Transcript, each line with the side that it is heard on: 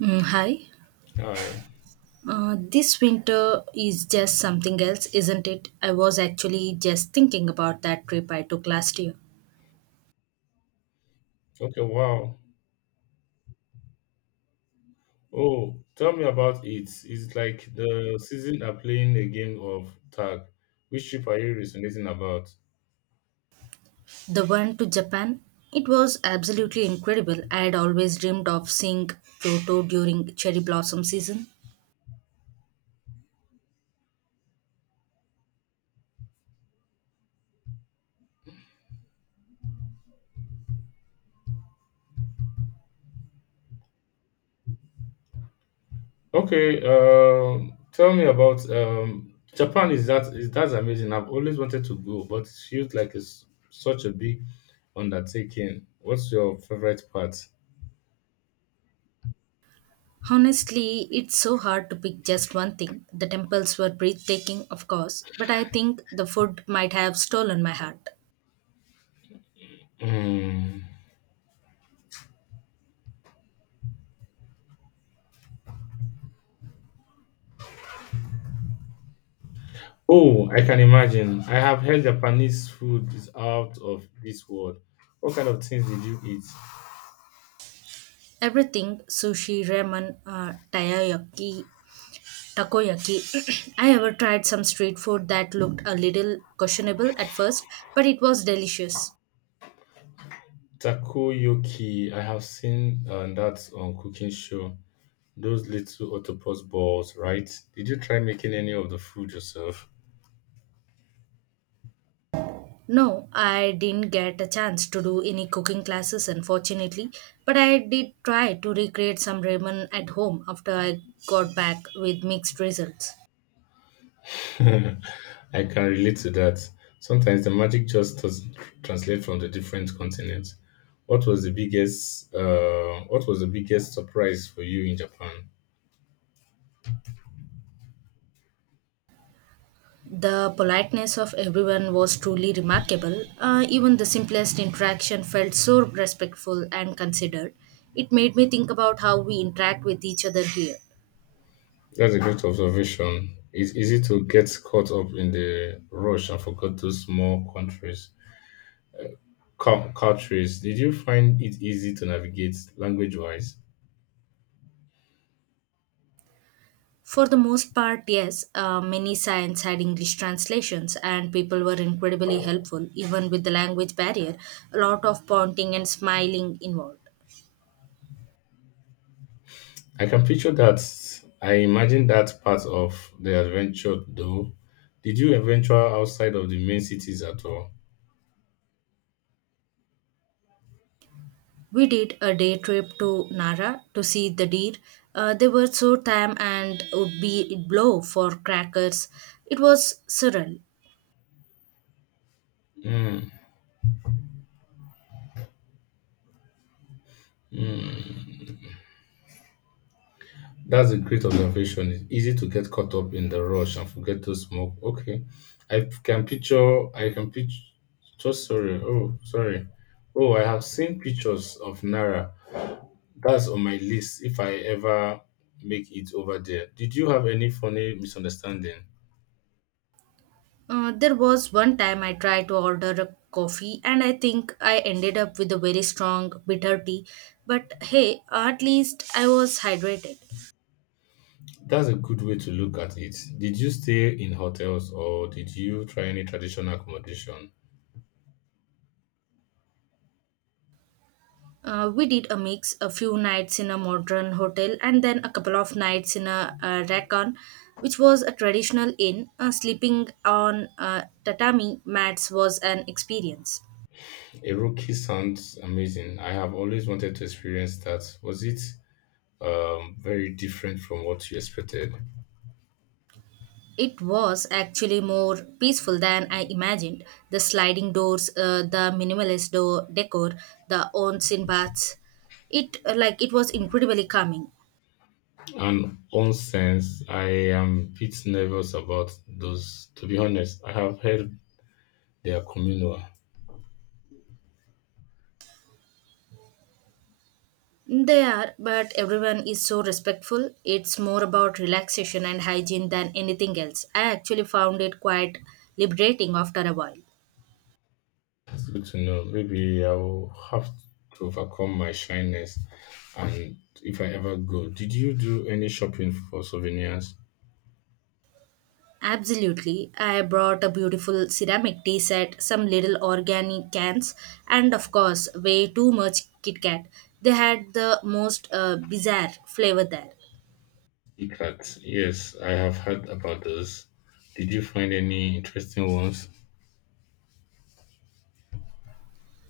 right: Hi.
left: Hi.
right: This winter is just something else, isn't it? I was actually just thinking about that trip I took last year.
left: Okay, wow. Oh, tell me about it. It's like the season are playing a game of tag. Which ship are you resonating about?
right: The one to Japan. It was absolutely incredible. I had always dreamed of seeing Kyoto during cherry blossom season.
left: Okay, tell me about Japan is that's amazing. I've always wanted to go, but it feels like it's such a big undertaking. What's your favorite part?
right: Honestly, it's so hard to pick just one thing. The temples were breathtaking, of course, but I think the food might have stolen my heart.
left: Mm. Oh, I can imagine. I have heard Japanese food is out of this world. What kind of things did you eat?
right: Everything sushi, ramen, takoyaki, I ever tried some street food that looked a little questionable at first, but it was delicious.
left: Takoyaki, I have seen that on cooking show. Those little octopus balls, right? Did you try making any of the food yourself?
right: No, I didn't get a chance to do any cooking classes, unfortunately, but I did try to recreate some ramen at home after I got back with mixed results.
left: I can relate to that. Sometimes the magic just does translate from the different continents. What was the biggest What was the biggest surprise for you in Japan?
right: The politeness of everyone was truly remarkable. Even the simplest interaction felt so respectful and considered. It made me think about how we interact with each other here.
left: That's a great observation. It's easy to get caught up in the rush and forget those small countries. Countries, did you find it easy to navigate language wise?
right: For the most part, yes, many sites had English translations, and people were incredibly helpful, even with the language barrier. A lot of pointing and smiling involved.
left: I can picture that. I imagine that part of the adventure though. Did you venture outside of the main cities at all?
right: We did a day trip to Nara to see the deer. They were so tame and would be blow for crackers. It was surreal.
left: That's a great observation. It's easy to get caught up in the rush and forget to smoke. Okay. I can picture, sorry. Oh, sorry. Oh, I have seen pictures of Nara. That's on my list if I ever make it over there. Did you have any funny misunderstanding?
right: There was one time I tried to order a coffee, and I think I ended up with a very strong bitter tea. But hey, at least I was hydrated.
left: That's a good way to look at it. Did you stay in hotels or did you try any traditional accommodation?
right: We did a mix, a few nights in a modern hotel and then a couple of nights in a, racon, which was a traditional inn. Sleeping on tatami mats was an experience.
left: A rookie sounds amazing. I have always wanted to experience that. Was it very different from what you expected?
right: It was actually more peaceful than I imagined. The sliding doors, the minimalist door decor, the onsen baths. It was incredibly calming.
left: And onsense, I am a bit nervous about those. To be honest, I have heard they are communal.
right: They are, but everyone is so respectful. It's more about relaxation and hygiene than anything else. I actually found it quite liberating after a while.
left: It's good to know. Maybe I'll have to overcome my shyness and if I ever go. Did you do any shopping for souvenirs?
right: Absolutely. I brought a beautiful ceramic tea set, some little organic cans, and of course, way too much Kit Kat. They had the most bizarre flavor there.
left: Ikat? Yes, I have heard about those. Did you find any interesting ones?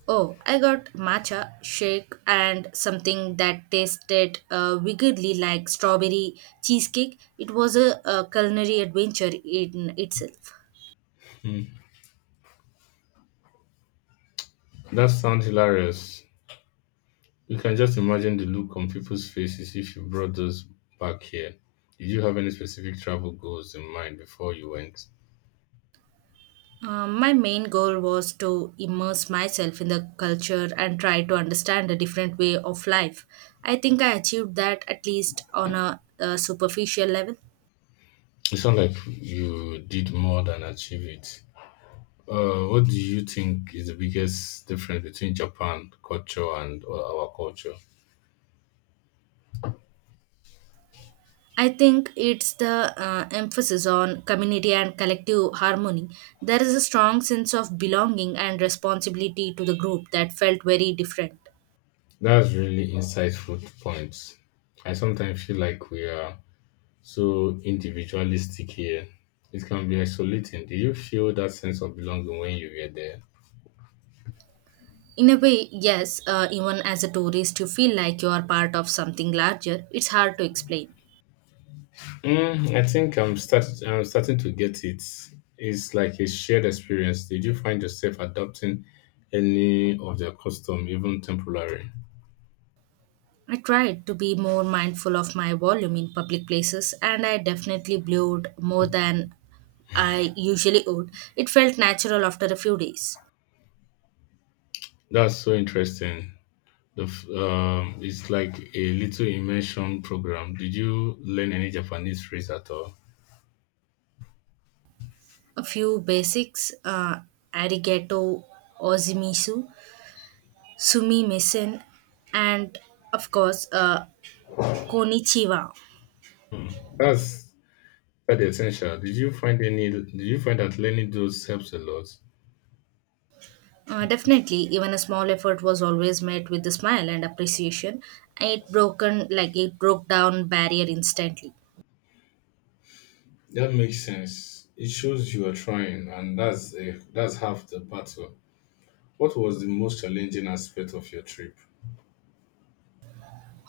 right: Oh, I got matcha shake and something that tasted weirdly like strawberry cheesecake. It was a culinary adventure in itself.
left: That sounds hilarious. You can just imagine the look on people's faces if you brought those back here. Did you have any specific travel goals in mind before you went?
right: My main goal was to immerse myself in the culture and try to understand a different way of life. I think I achieved that at least on a superficial level.
left: It sounds like you did more than achieve it. What do you think is the biggest difference between Japan culture and our culture?
right: I think it's the emphasis on community and collective harmony. There is a strong sense of belonging and responsibility to the group that felt very different.
left: That's really insightful points. I sometimes feel like we are so individualistic here. It can be isolating. Did you feel that sense of belonging when you were there?
right: In a way, yes, even as a tourist, you feel like you are part of something larger. It's hard to explain.
left: Mm, I think I'm starting to get it. It's like a shared experience. Did you find yourself adopting any of their custom, even temporary?
right: I tried to be more mindful of my volume in public places, and I definitely blew more than I usually would. It felt natural after a few days.
left: That's so interesting. It's like a little immersion program. Did you learn any Japanese phrase at all?
right: A few basics Arigato Ozimisu, Sumi Misen, and of course, Konichiwa.
left: That's quite essential. Did you find any? Did you find that learning those helps a lot?
right: Definitely, even a small effort was always met with a smile and appreciation. It broke down barrier instantly.
left: That makes sense. It shows you are trying, and that's half the battle. What was the most challenging aspect of your trip?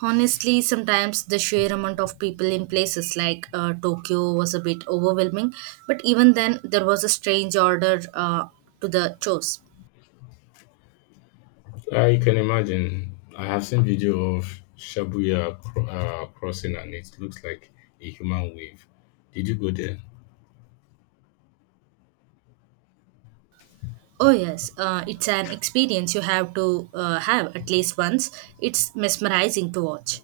right: Honestly, sometimes the sheer amount of people in places like Tokyo was a bit overwhelming, but even then, there was a strange order to the chores.
left: I can imagine. I have seen video of Shibuya crossing, and it looks like a human wave. Did you go there?
right: Oh, yes. It's an experience you have to have at least once. It's mesmerizing to watch.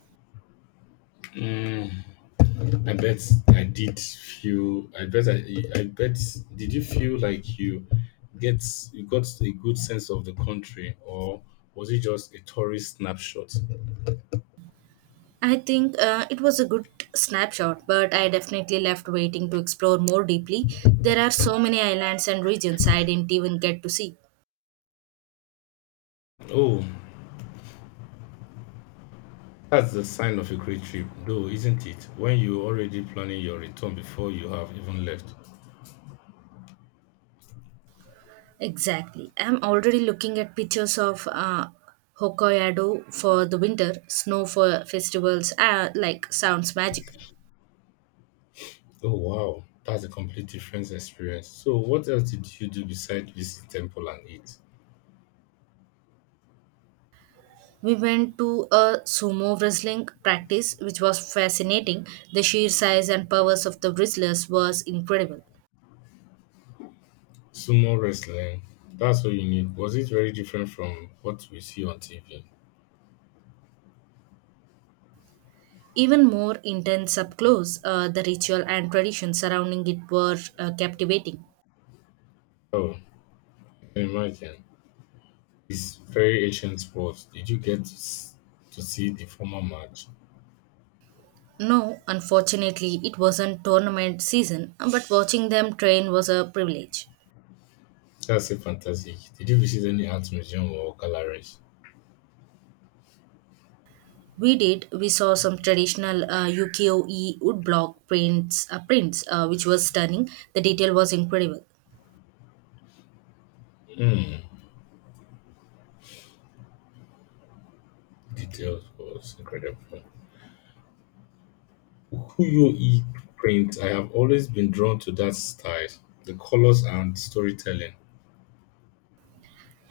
left: Mm, I bet I did feel. I bet I. I bet. Did you feel like get you got a good sense of the country, or was it just a tourist snapshot?
right: I think it was a good snapshot, but I definitely left waiting to explore more deeply. There are so many islands and regions I didn't even get to see.
left: Oh, that's the sign of a great trip, though, isn't it? When you're already planning your return before you have even left.
right: Exactly. I'm already looking at pictures of Hokkaido for the winter, snow for festivals, like sounds magic.
left: Oh wow, that's a complete different experience. So, what else did you do besides visit temple and eat?
right: We went to a sumo wrestling practice, which was fascinating. The sheer size and powers of the wrestlers was incredible.
left: Sumo wrestling. That's what you need. Was it very different from what we see on TV?
right: Even more intense up close, the ritual and tradition surrounding it were captivating.
left: Oh, imagine it's very ancient sport. Did you get to see the former match?
right: No, unfortunately, it wasn't tournament season, but watching them train was a privilege.
left: That's a fantastic. Did you visit any art museum or galleries?
right: We did. We saw some traditional Yukio-e woodblock prints, which was stunning. The detail was incredible.
left: Hmm, details was incredible. Uyo-e print. I have always been drawn to that style, the colors and storytelling.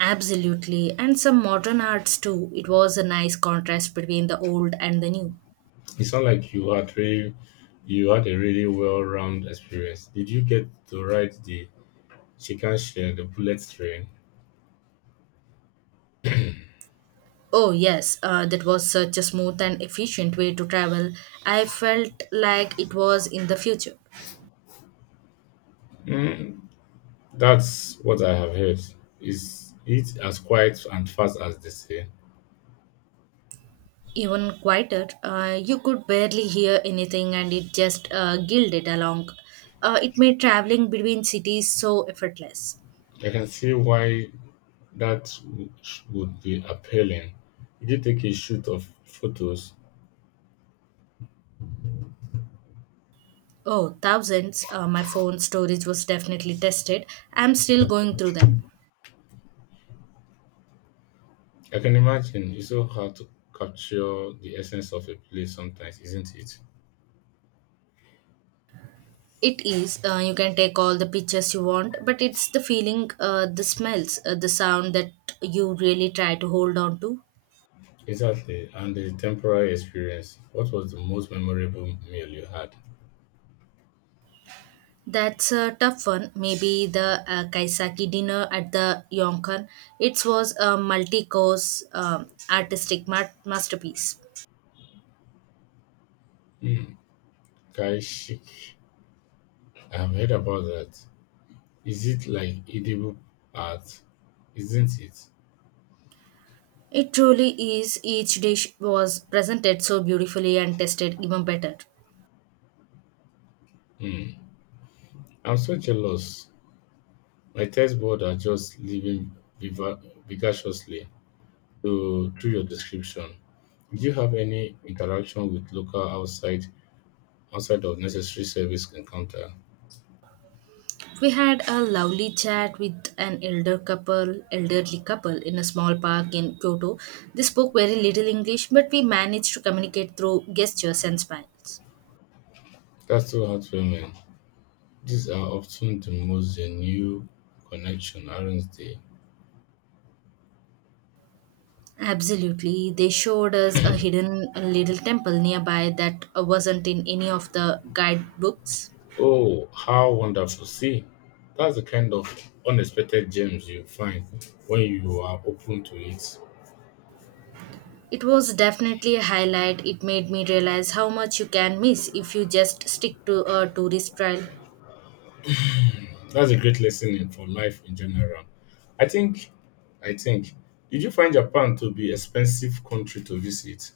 right: Absolutely, and some modern arts too. It was a nice contrast between the old and the new.
left: It sounds like you had a really well-round experience. Did you get to ride the Shinkansen, the bullet train?
right: Oh, yes, that was such a smooth and efficient way to travel. I felt like it was in the future.
left: That's what I have heard. Is it as quiet and fast as they say?
right: Even quieter, you could barely hear anything and it just gilded along. It made traveling between cities so effortless.
left: I can see why that w- would be appealing. If you take a shoot of photos,
right: Oh, thousands. My phone storage was definitely tested. I'm still going through them.
left: I can imagine it's so hard to capture the essence of a place sometimes, isn't it?
right: It is. You can take all the pictures you want, but it's the feeling, the smells, the sound that you really try to hold on to.
left: Exactly, and the temporary experience. What was the most memorable meal you had?
right: That's a tough one. Maybe the Kaisaki dinner at the Yonkan. It was a multi-course artistic masterpiece.
left: Hmm, Kai Shik. I have heard about that. Is it like edible art? Isn't it?
right: It truly is. Each dish was presented so beautifully and tasted even better.
left: Hmm. I'm so jealous. My text board are just living viva- vigaciously through your description. Do you have any interaction with local outside of necessary service encounter?
right: We had a lovely chat with an elderly couple in a small park in Kyoto. They spoke very little English, but we managed to communicate through gestures and smiles.
left: That's so heartwarming. These are often the most genuine connection, aren't they?
right: Absolutely. They showed us a hidden little temple nearby that wasn't in any of the guidebooks.
left: Oh, how wonderful. See, that's the kind of unexpected gems you find when you are open to it.
right: It was definitely a highlight. It made me realize how much you can miss if you just stick to a tourist trail.
left: That's a great lesson in for life in general. I think I think Did you find Japan to be expensive country to visit?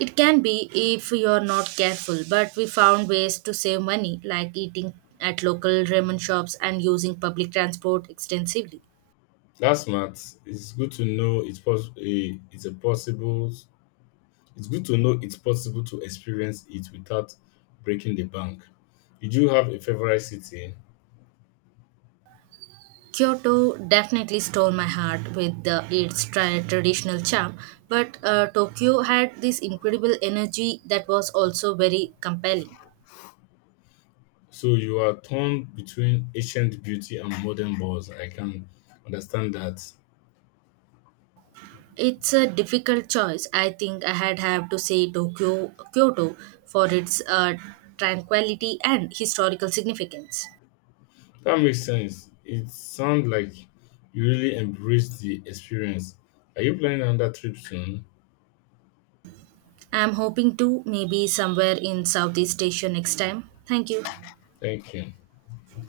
right: It can be if you're not careful, but we found ways to save money, like eating at local ramen shops and using public transport extensively.
left: That's smart. It's good to know it's pos- a, it's a possible It's good to know it's possible to experience it without breaking the bank. Did you have a favorite city?
right: Kyoto definitely stole my heart with its traditional charm, but Tokyo had this incredible energy that was also very compelling.
left: So you are torn between ancient beauty and modern balls. I can understand that.
right: It's a difficult choice. I think I had have to say Tokyo Kyoto for its tranquility and historical significance.
left: That makes sense. It sounds like you really embraced the experience. Are you planning another trip soon?
right: I'm hoping to, maybe somewhere in Southeast Asia next time. Thank you.
left: Thank you.